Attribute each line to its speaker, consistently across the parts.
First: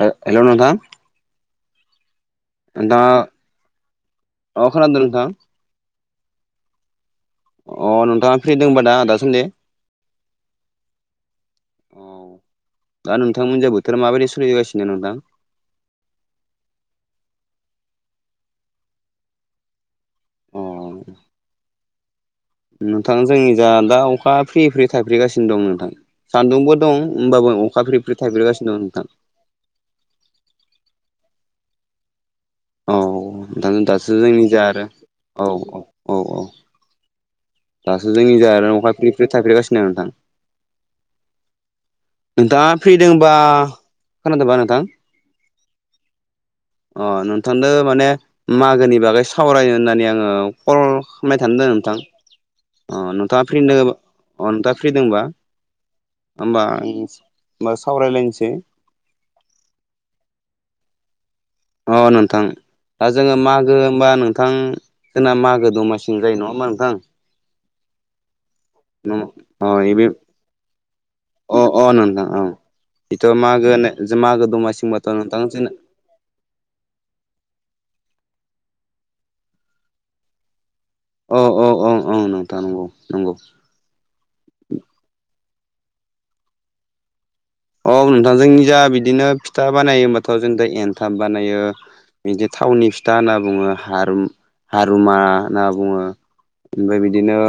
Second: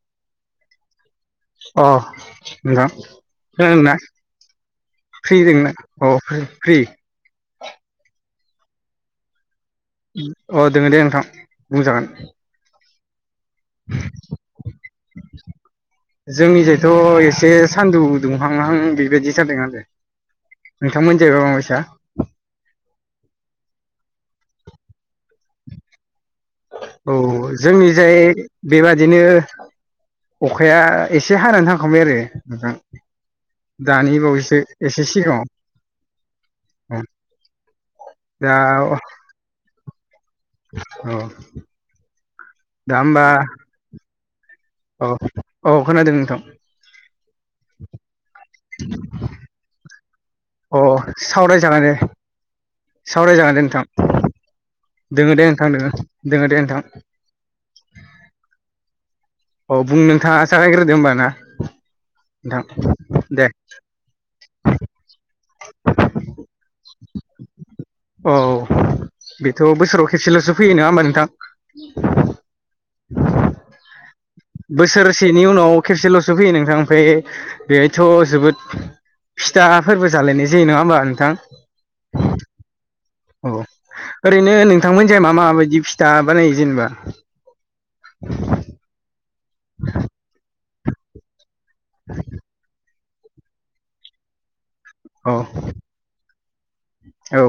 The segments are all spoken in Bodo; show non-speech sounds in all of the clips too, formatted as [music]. Speaker 1: हेलौ नोंथां
Speaker 2: अ नोंथां
Speaker 1: नोंथाङा
Speaker 2: खोनादों
Speaker 1: अ खोनादों नोंथां
Speaker 2: ना? अ फ्रि फ्रि
Speaker 1: अ नोंथाङा फ्रि दोंबा दा दासान दि
Speaker 2: अ दोङो दे नोंथां
Speaker 1: औ
Speaker 2: बुंजागोन
Speaker 1: दा नोंथांमोनजों बोथारा माबायदि सोलिबोगासिनो नोंथां
Speaker 2: जोंनिजायथ' एसे सानदुं दुंहांहां बेबायदि जादों आरो
Speaker 1: अ
Speaker 2: नोंथां मोननि जायमाबायसा
Speaker 1: नोंथां जोंनि जा दा अखा फ्रि फ्रि थाइफ्रिगासिनो दं नोंथां सान्दुंबो दं
Speaker 2: औ
Speaker 1: होमबाबो अखा
Speaker 2: जोंनि
Speaker 1: फ्रि फ्रि
Speaker 2: जाय
Speaker 1: थाइफ्रिगासिनो दं नोंथां
Speaker 2: बेबादिनो अखाया एसे हानानै थांखांबाय आरो नोंथां
Speaker 1: औ दासो
Speaker 2: दानि
Speaker 1: जोंनि
Speaker 2: बावैसो
Speaker 1: जा आरो
Speaker 2: एसे सिगाङाव
Speaker 1: औ औ औ औ।
Speaker 2: औ
Speaker 1: दासो जोंनि जा
Speaker 2: दा
Speaker 1: अखा फ्रि फ्रि थाइफ्रिगासिनो दं नोंथां।
Speaker 2: औ।
Speaker 1: नोंथाङा
Speaker 2: दा होमबा
Speaker 1: फ्रिदोंबा खोनादोंबा नोंथां।
Speaker 2: औ औ खोनादों नोंथां।
Speaker 1: अ नोंथांदो माने मागोनि बागै सावरायनो होननानै आंङो कल
Speaker 2: अ
Speaker 1: खालामबाय थादो
Speaker 2: सावरायजागोन दे
Speaker 1: नोंथां अ नोंथाङा
Speaker 2: सावरायजागोन दे
Speaker 1: फ्रि
Speaker 2: नोंथां
Speaker 1: दोङोबा आं नोंथाङा फ्रि दोंबा
Speaker 2: दोङो दे नोंथां दोङो दोङो दे
Speaker 1: होमबा
Speaker 2: नोंथां
Speaker 1: आं होमबा सावरायलायनोसै
Speaker 2: औ बुं नोंथाङा जागायग्रोदो होमबा ना
Speaker 1: अह नोंथां दा जोङो
Speaker 2: दे
Speaker 1: मागो होमबा नोंथां जोंना मागो गो दमासि जायो नङा होमबा नोंथां?
Speaker 2: औ बेथ'
Speaker 1: अ बे
Speaker 2: बोसोराव खेबसेल'सो फैयो नङा होमबा नोंथां
Speaker 1: इथ' मागो मागो दमासि होमबाथ'
Speaker 2: बोसोरसेनि
Speaker 1: नोंथां
Speaker 2: उनाव खेबसेल'सो फैयो नोंथां बेहायथ' फिथाफोरबो जालायनाय‌ जायो नङा‌ होनबा‌ नोंथां।
Speaker 1: औ औ औ औ नोंथां नंगौ नंगौ
Speaker 2: थां औ। ओरैनो नोंथांमोन जाय मा मा बायदि फिथा बानायो जेनेबा
Speaker 1: औ नोंथां जोंनि जा बिदिनो फिथा बानायो होनबाथ' जों दा एनथाब बानायो बिदि थावनि फिथा होनना बुङो हारुम हारुमा
Speaker 2: औ
Speaker 1: होनना बुङो ओमफ्राय बिदिनो
Speaker 2: औ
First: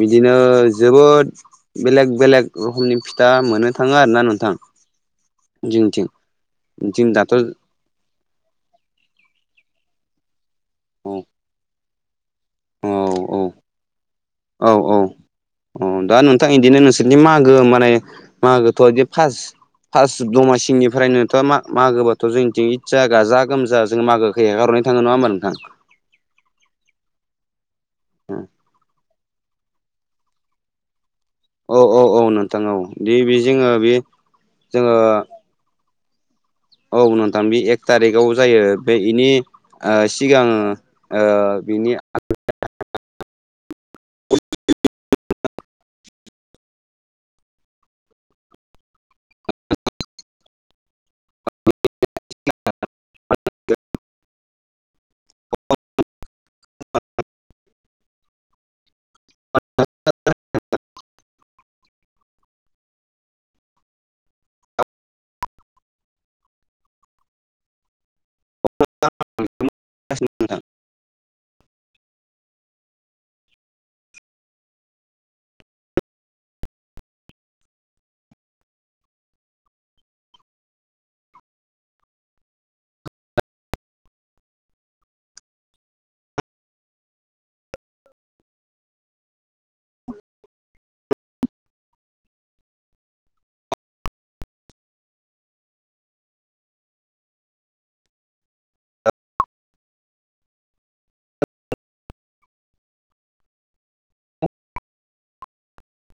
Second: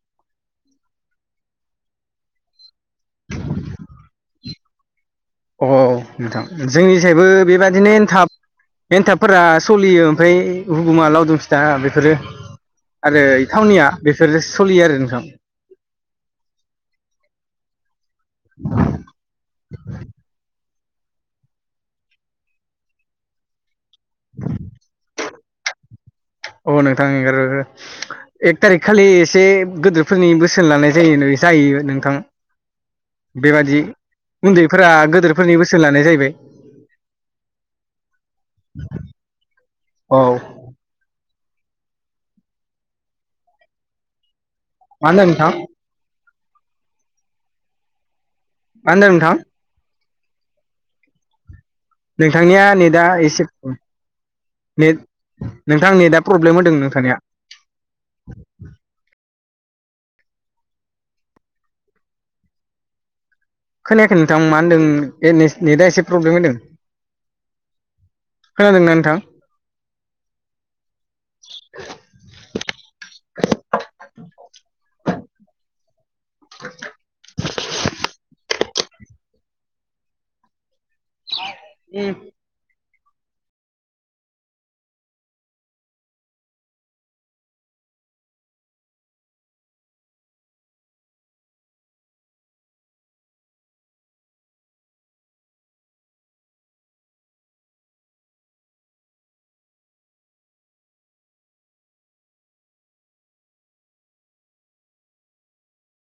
Speaker 1: बिदिनो जोबोद बेलेग बेलेग रोखमनि फिथा मोननो थाङो आरो ना नोंथां।
Speaker 2: अ
Speaker 1: जोंनिथिं
Speaker 2: नोंथां
Speaker 1: जों
Speaker 2: जोंनिजायबो
Speaker 1: दाथ'
Speaker 2: बेबादि बिदिनो एन्थाब एन्थाबफोरा सोलियो ओमफ्राय हुगुमा
Speaker 1: औ
Speaker 2: लावदुम फिथा बेफोरो
Speaker 1: औ
Speaker 2: आरो
Speaker 1: औ
Speaker 2: थावनिया बेफोरो सोलियो आरो नोंथां
Speaker 1: अ दा नोंथां बिदिनो नोंसोरनि मागो माने मागोथ' बिदि फार्स्ट फार्स्ट दमासि निफ्रायनोथ' मागोबाथ' जोंनिथिं इतजा गाजा गोमजा जों मागोखौै हेगारहरनाय थाङो नङाहोमबा नोंथां
Speaker 2: अ नोंथां एंगार हरो एक थारिक खालि एसे गोदोरफोरनि बोसोन लानाय जायो।
Speaker 1: औ
Speaker 2: जायो
Speaker 1: औ
Speaker 2: नोंथां
Speaker 1: औ औ दि बे जोङो
Speaker 2: बेबादि
Speaker 1: बे
Speaker 2: उन्दैफोरा
Speaker 1: जोङो
Speaker 2: गोदोर फोरनि बोसोन लानाय जाहैबाय
Speaker 1: औ नोंथां बे एक थारिकाव जायो बे बेनि ओ
Speaker 2: औ
Speaker 1: सिगां
Speaker 2: मा
Speaker 1: ओ बिनि
Speaker 2: मा होन्दो नोंथां मा होन्दो नोंथां? नोंथांनिया नेदा एसे खम नेट नोंथां नेटा प्रब्लेम होदों नोंथांनिया खोनायाखै नोंथां मा होन्दों बे ने नेटआ एसे प्रब्लेम होदों खोनादोंना नोंथां?
Speaker 1: [unintelligible]
Speaker 2: [unintelligible] उम
Speaker 1: [inaudible]